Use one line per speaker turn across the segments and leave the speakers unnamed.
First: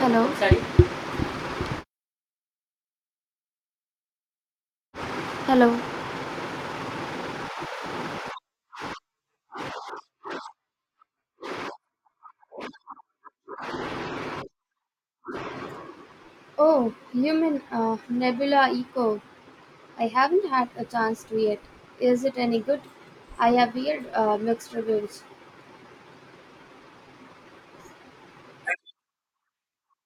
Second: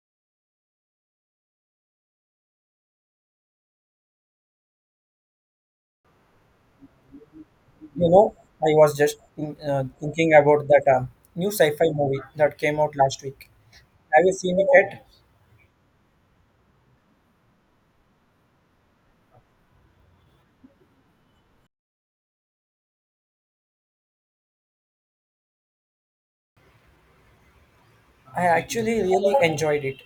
Hello. Hello.
You know, I was just thinking about that new sci-fi movie that came out last week. Have you seen it yet?
Oh, you mean Nebula Echo? I haven't had a chance to yet. Is it any good? I have weird mixed reviews.
I actually really enjoyed it.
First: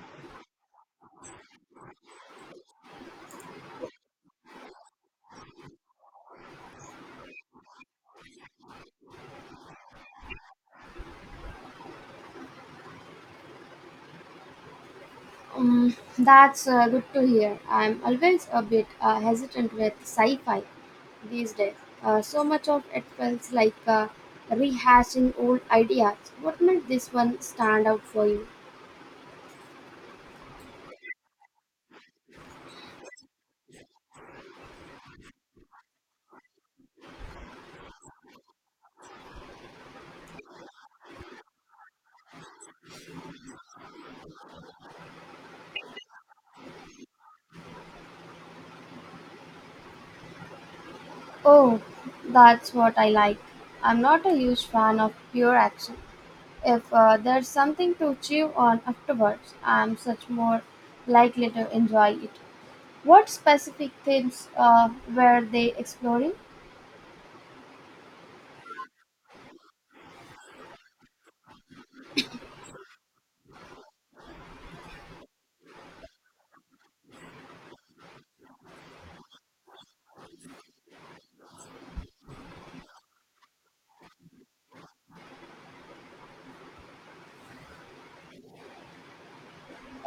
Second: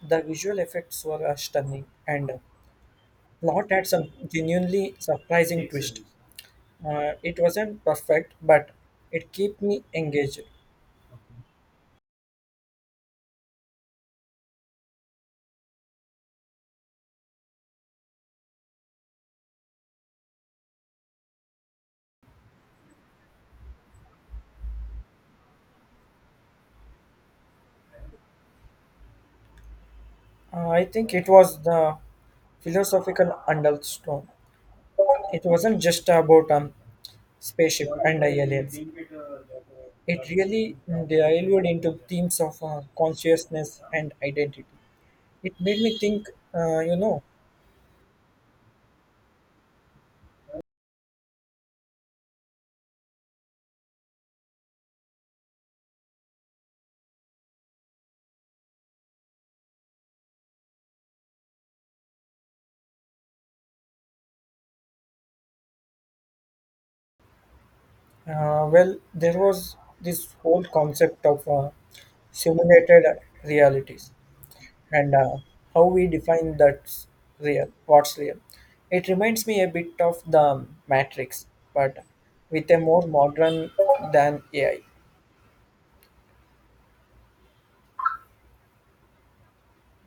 The visual effects were stunning, and plot had some genuinely surprising twist. It wasn't perfect, but it kept me engaged.
That's good to hear. I'm always a bit hesitant with sci-fi these days. So much of it feels like rehashing old ideas. What made this one stand out for you?
I think it was the philosophical undertone. It wasn't just about Spaceship and Aliens. It really delved into themes of consciousness and identity. It made me think, uh, you know,
Oh, that's what I like. I'm not a huge fan of pure action. If there's something to chew on afterwards, I'm much more likely to enjoy it. What specific themes were they exploring?
well, there was this whole concept of simulated realities and how we define that's real, what's real. It reminds me a bit of the Matrix, but with a more modern than AI.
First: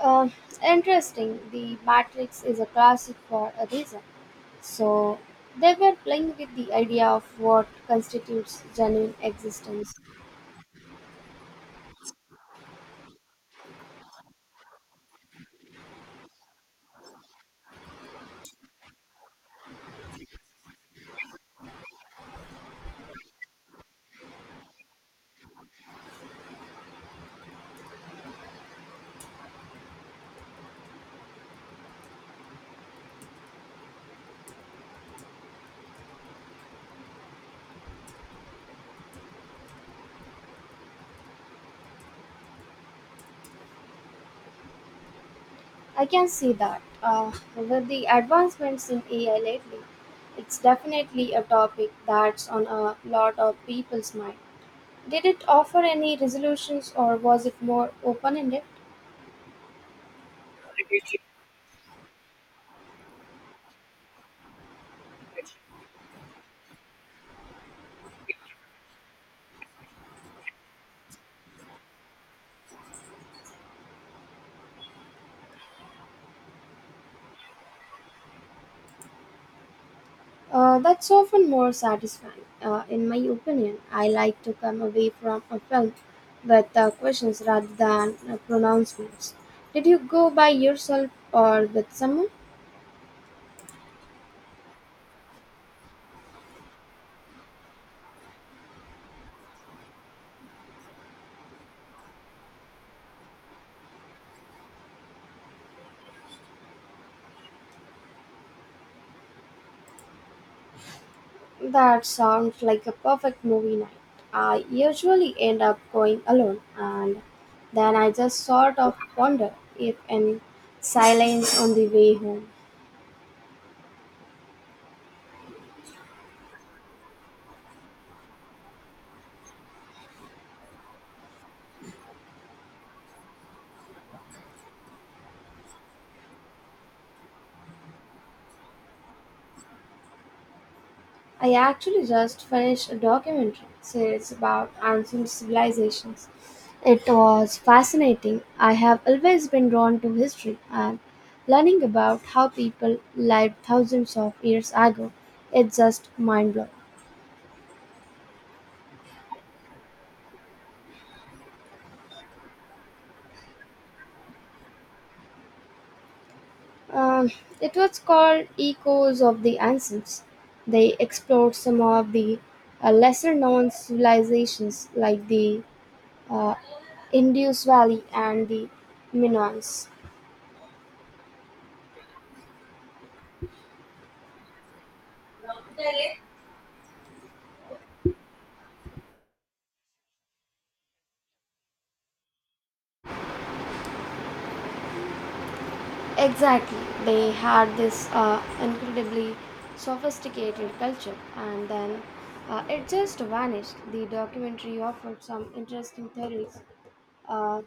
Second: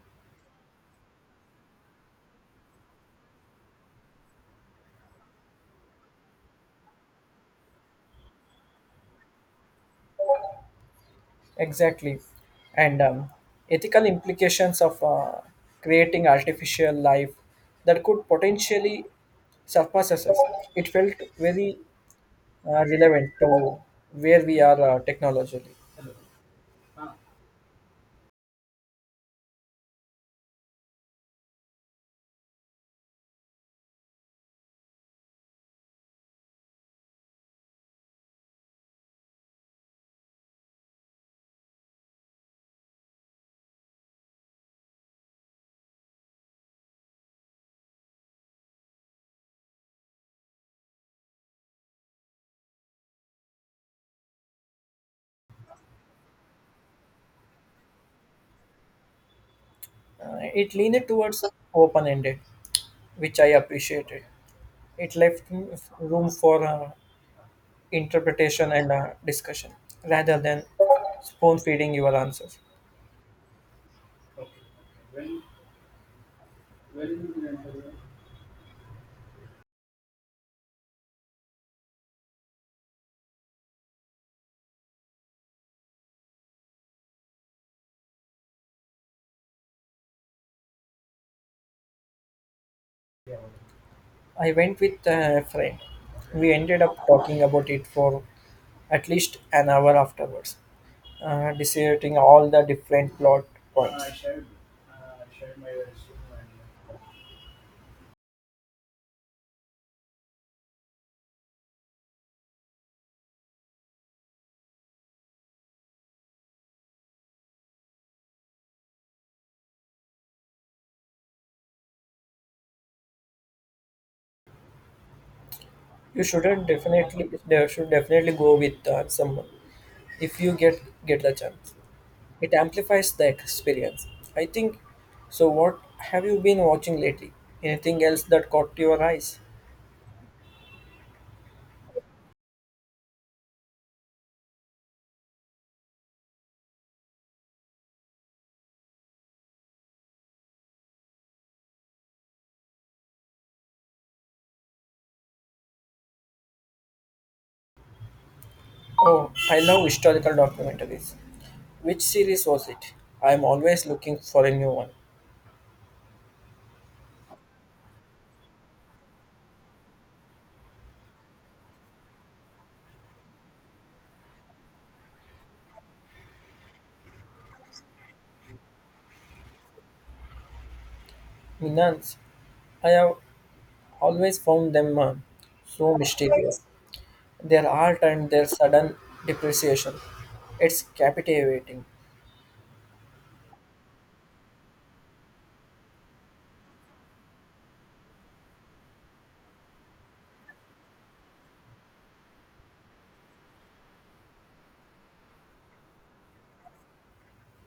Uh, interesting. The Matrix is a classic for a reason. So they were playing with the idea of what constitutes genuine existence.
Exactly. And ethical implications of creating artificial life that could potentially surpass us. It felt very relevant to where we are technologically.
I can see that. With the advancements in AI lately, it's definitely a topic that's on a lot of people's mind. Did it offer any resolutions or was it more open ended?
It leaned towards open ended, which I appreciated. It left room for interpretation and discussion rather than spoon feeding your answers.
That's often more satisfying. In my opinion, I like to come away from a film with questions rather than pronouncements. Did you go by yourself or with someone?
I went with a friend. We ended up talking about it for at least an hour afterwards, dissecting all the different plot points.
That sounds like a perfect movie night. I usually end up going alone and then I just sort of ponder if in silence on the way home.
You shouldn't definitely you should definitely go with someone if you get the chance. It amplifies the experience. I think. So what have you been watching lately? Anything else that caught your eyes?
I actually just finished a documentary series about ancient civilizations. It was fascinating. I have always been drawn to history and learning about how people lived thousands of years ago. It's just mind blowing.
Oh, I love historical documentaries. Which series was it? I am always looking for a new one.
Um, it was called Echoes of the Ancients. They explored some of the lesser known civilizations like the uh, Indus Valley and the Minoans.
Minans, I have always found them so mysterious. Their art and their sudden depreciation. It's captivating.
Exactly. They had this incredibly sophisticated culture, and then it just vanished. The documentary offered some interesting theories, uh,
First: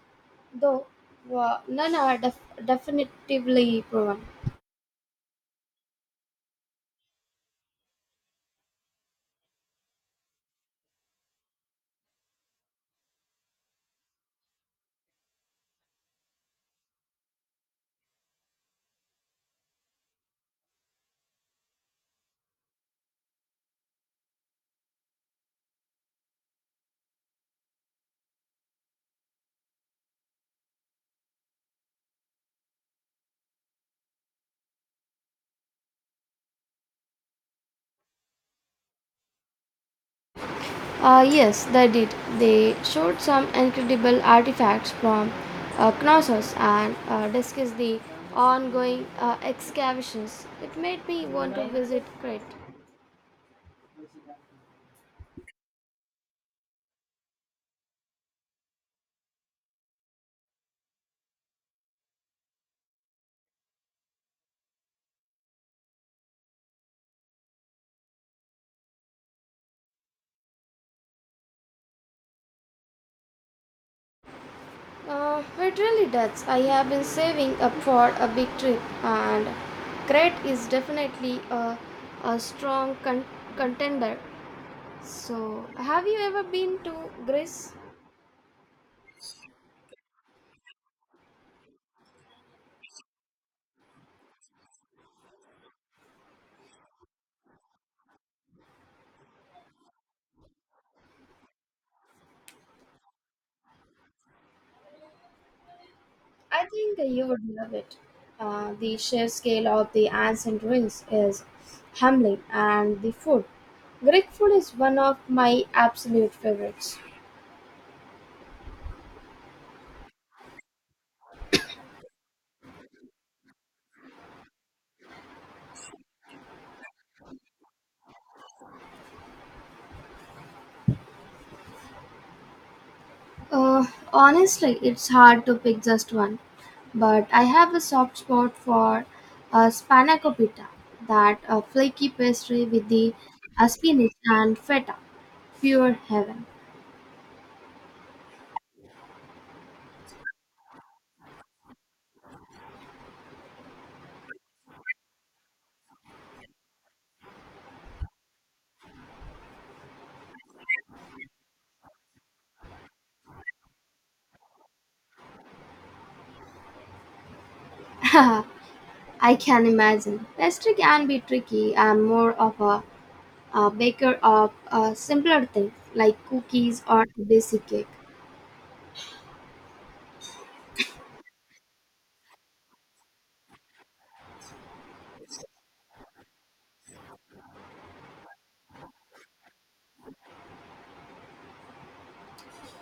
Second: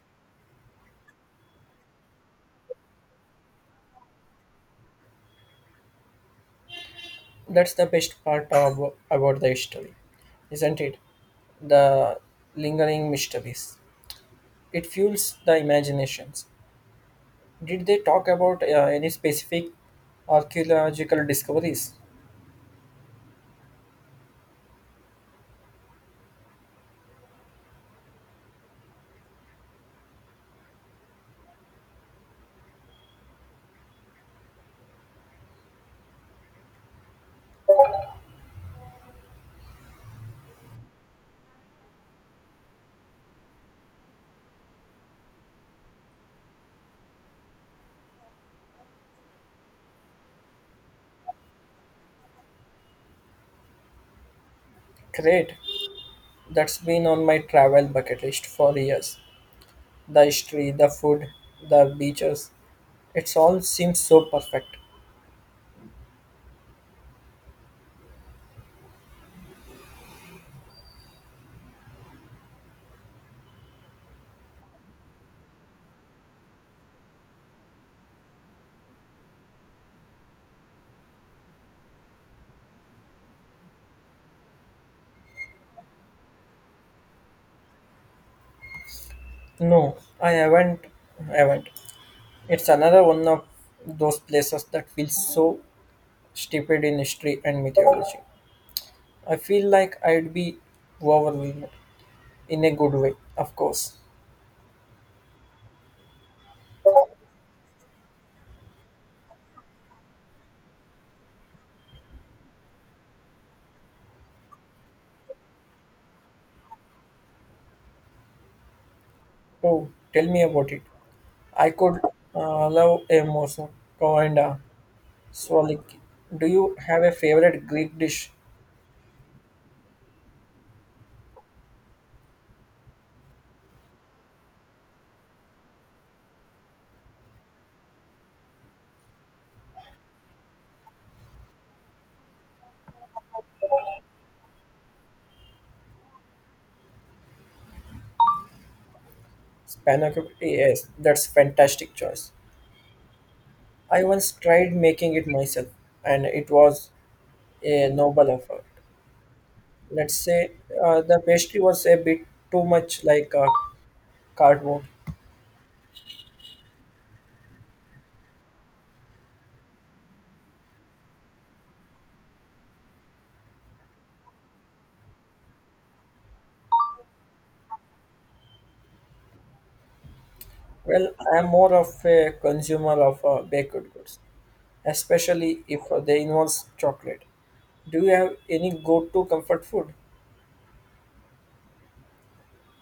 though none are definitively proven.
That's the best part about the history, isn't it? The lingering mysteries. It fuels the imaginations. Did they talk about any specific archaeological discoveries?
Yes, they did. They showed some incredible artifacts from Knossos and discussed the ongoing excavations. It made me want to visit Crete.
Great. That's been on my travel bucket list for years. The history, the food, the beaches. It's all seems so perfect.
It really does. I have been saving up for a big trip, and Crete is definitely a strong contender. So, have you ever been to Greece?
No, I haven't. Haven't. It's another one of those places that feels so stupid in history and mythology. I feel like I'd be overwhelmed in a good way, of course.
I think you would love it. The sheer scale of the ancient ruins is humbling, and the food. Greek food is one of my absolute favorites.
Oh, tell me about it. I could love a mozo and a souvlaki. Do you have a favorite Greek dish?
Uh, honestly, it's hard to pick just one, but I have a soft spot for spanakopita, that flaky pastry with the spinach and feta. Pure heaven.
Spanakopita. Yes, that's fantastic choice. I once tried making it myself, and it was a noble effort. Let's say the pastry was a bit too much like cardboard.
I can imagine. Pastry can be tricky. I'm more of a baker of a simpler things like cookies or basic cake.
Well, I am more of a consumer of baked goods, especially if they involve chocolate. Do you have any go-to comfort food?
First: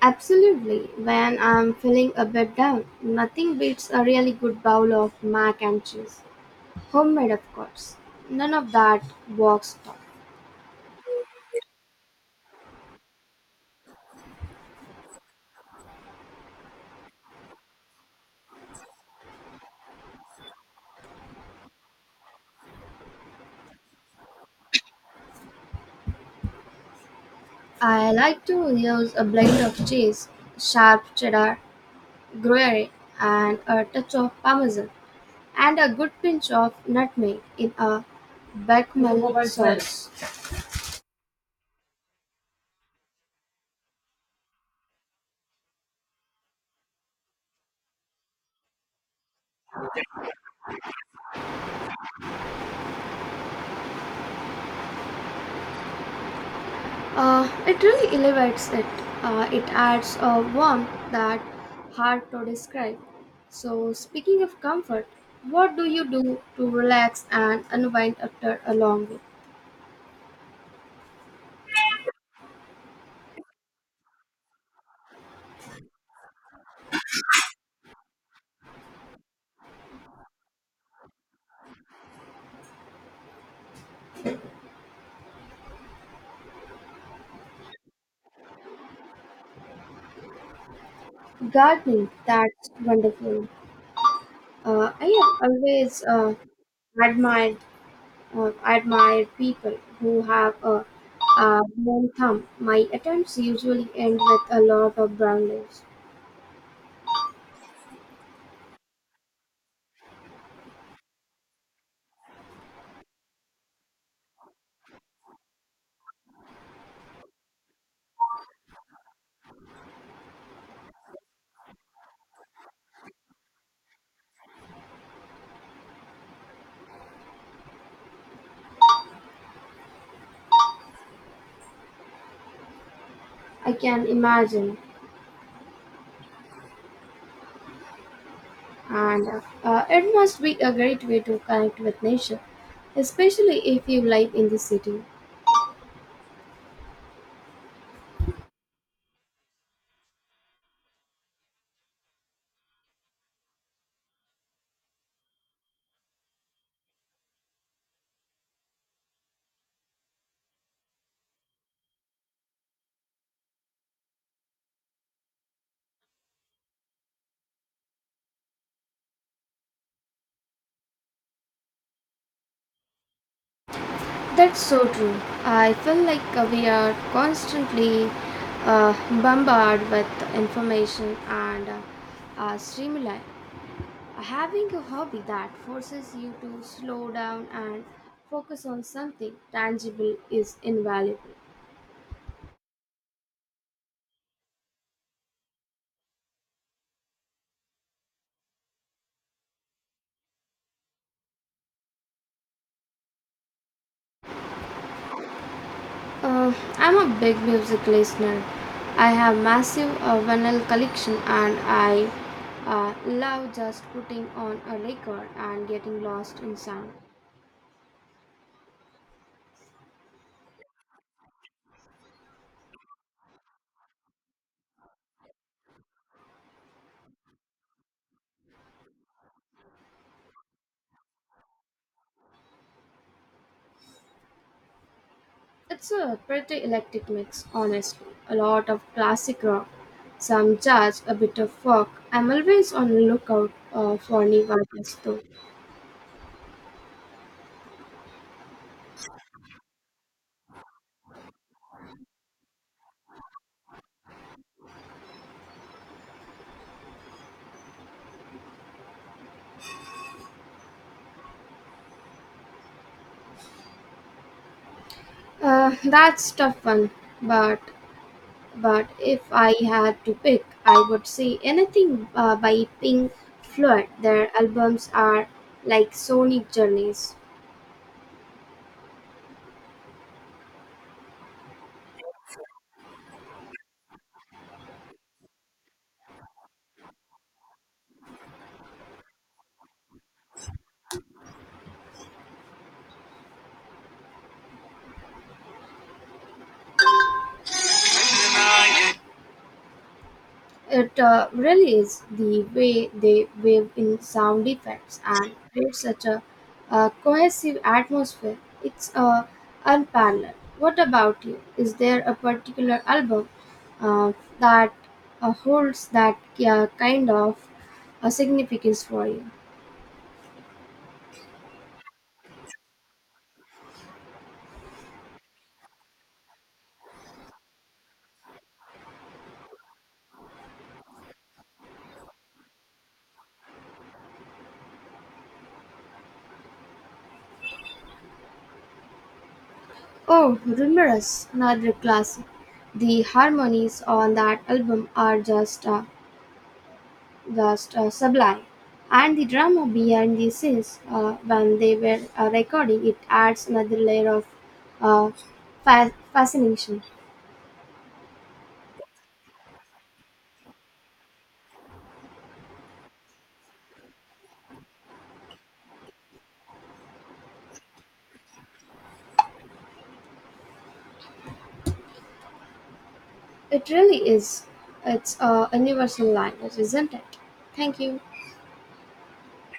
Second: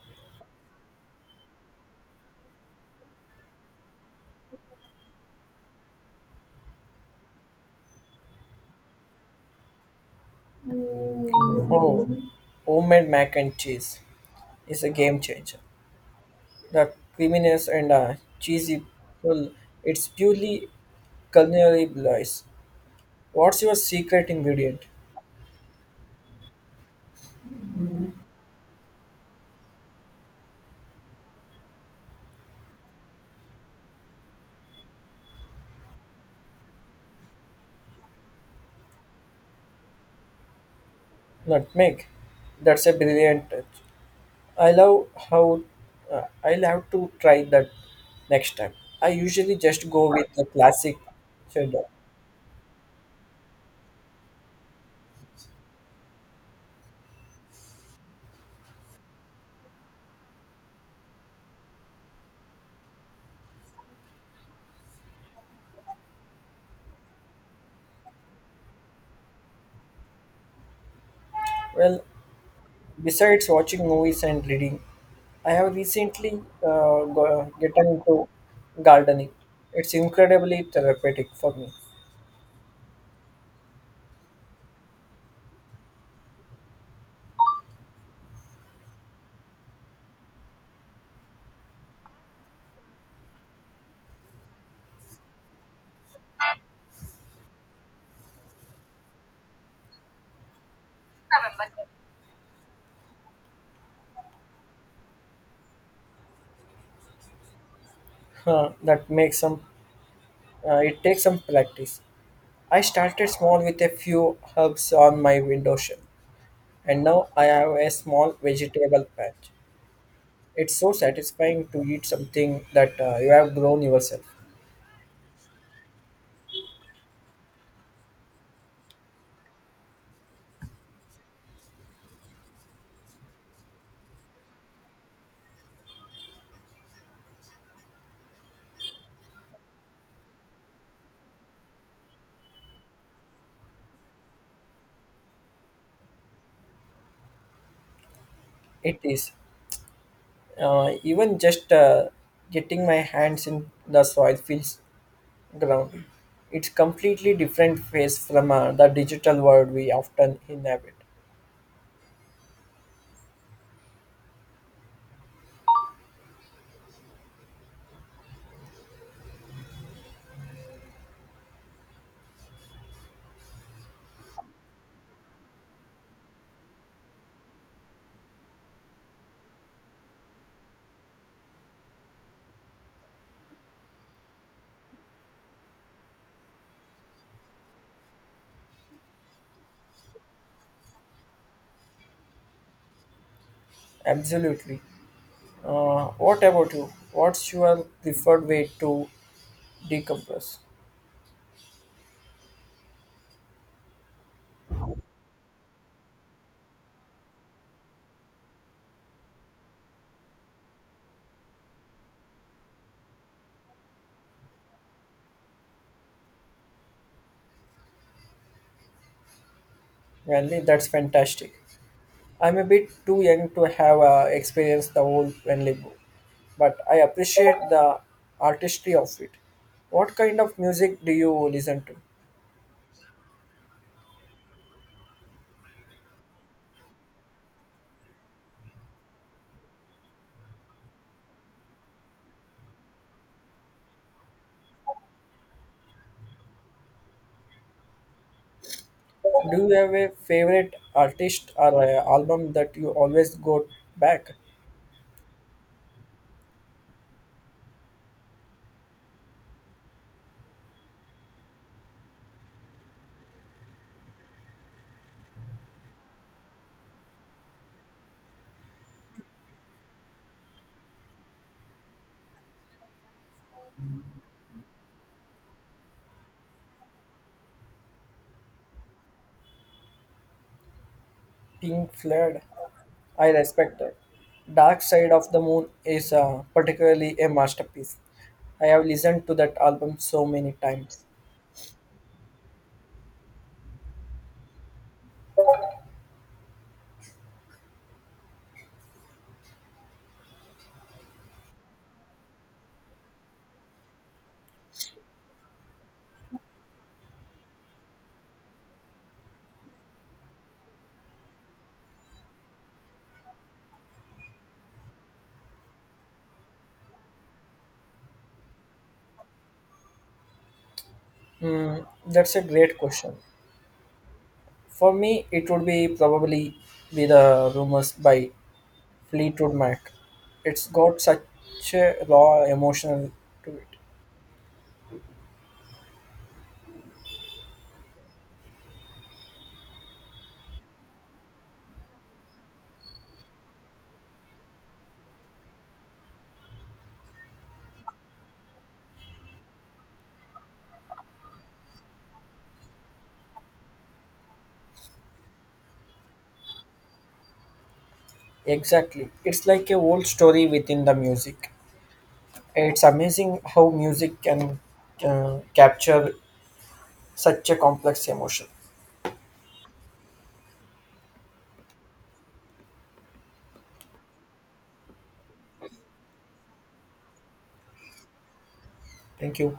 Absolutely. When I'm feeling a bit down, nothing beats a really good bowl of mac and cheese. Homemade, of course. None of that box stuff.
Oh, homemade mac and cheese is a game changer. The creaminess and cheesy pull, it's purely culinary bliss. What's your secret ingredient?
I like to use a blend of cheese, sharp cheddar, gruyere, and a touch of parmesan, and a good pinch of nutmeg in a bechamel sauce.
Nutmeg. That's a brilliant touch. I love how I'll have to try that next time. I usually just go with the classic cheddar.
It really elevates it. It adds a warmth that hard to describe. So, speaking of comfort, what do you do to relax and unwind after a long week?
Well, besides watching movies and reading, I have recently gotten into gardening. It's incredibly therapeutic for me.
Gardening, that's wonderful. I have always admired admired people who have a brown thumb. My attempts usually end with a lot of brown leaves.
Huh, that makes some. It takes some practice. I started small with a few herbs on my windowsill, and now I have a small vegetable patch. It's so satisfying to eat something that you have grown yourself.
I can imagine, and it must be a great way to connect with nature, especially if you live in the city.
It is. Even just getting my hands in the soil feels grounding. It's completely different face from the digital world we often inhabit.
That's so true. I feel like we are constantly uh, bombarded with information and stimuli. Having a hobby that forces you to slow down and focus on something tangible is invaluable.
Absolutely. What about you? What's your preferred way to decompress?
I'm a big music listener. I have massive vinyl collection and I love just putting on a record and getting lost in sound.
Well, that's fantastic. I'm a bit too young to have experienced the old Venlebo, but I appreciate the artistry of it. What kind of music do you listen to?
It's a pretty eclectic mix, honestly. A lot of classic rock, some jazz, a bit of folk. I'm always on the lookout for new artists though.
Do you have a favorite artist or album that you always go back?
That's tough one, but if I had to pick, I would say anything by Pink Floyd. Their albums are like sonic journeys.
Pink Floyd, I respect that. Dark Side of the Moon is particularly a masterpiece. I have listened to that album so many times.
It really is the way they weave in sound effects and create such cohesive atmosphere. It's unparalleled. What about you? Is there a particular album uh, that holds that kind of significance for you?
Hmm, that's a great question. For me, it would be probably be the rumors by Fleetwood Mac. It's got such a raw emotional to it.
Oh, Rumorous, another classic. The harmonies on that album are just was sublime. And the drama behind the scenes when they were recording it adds another layer of uh, fascination.
Exactly. It's like a whole story within the music. It's amazing how music can capture such a complex emotion.
It really is. It's a universal language, isn't it? Thank you.
Thank you.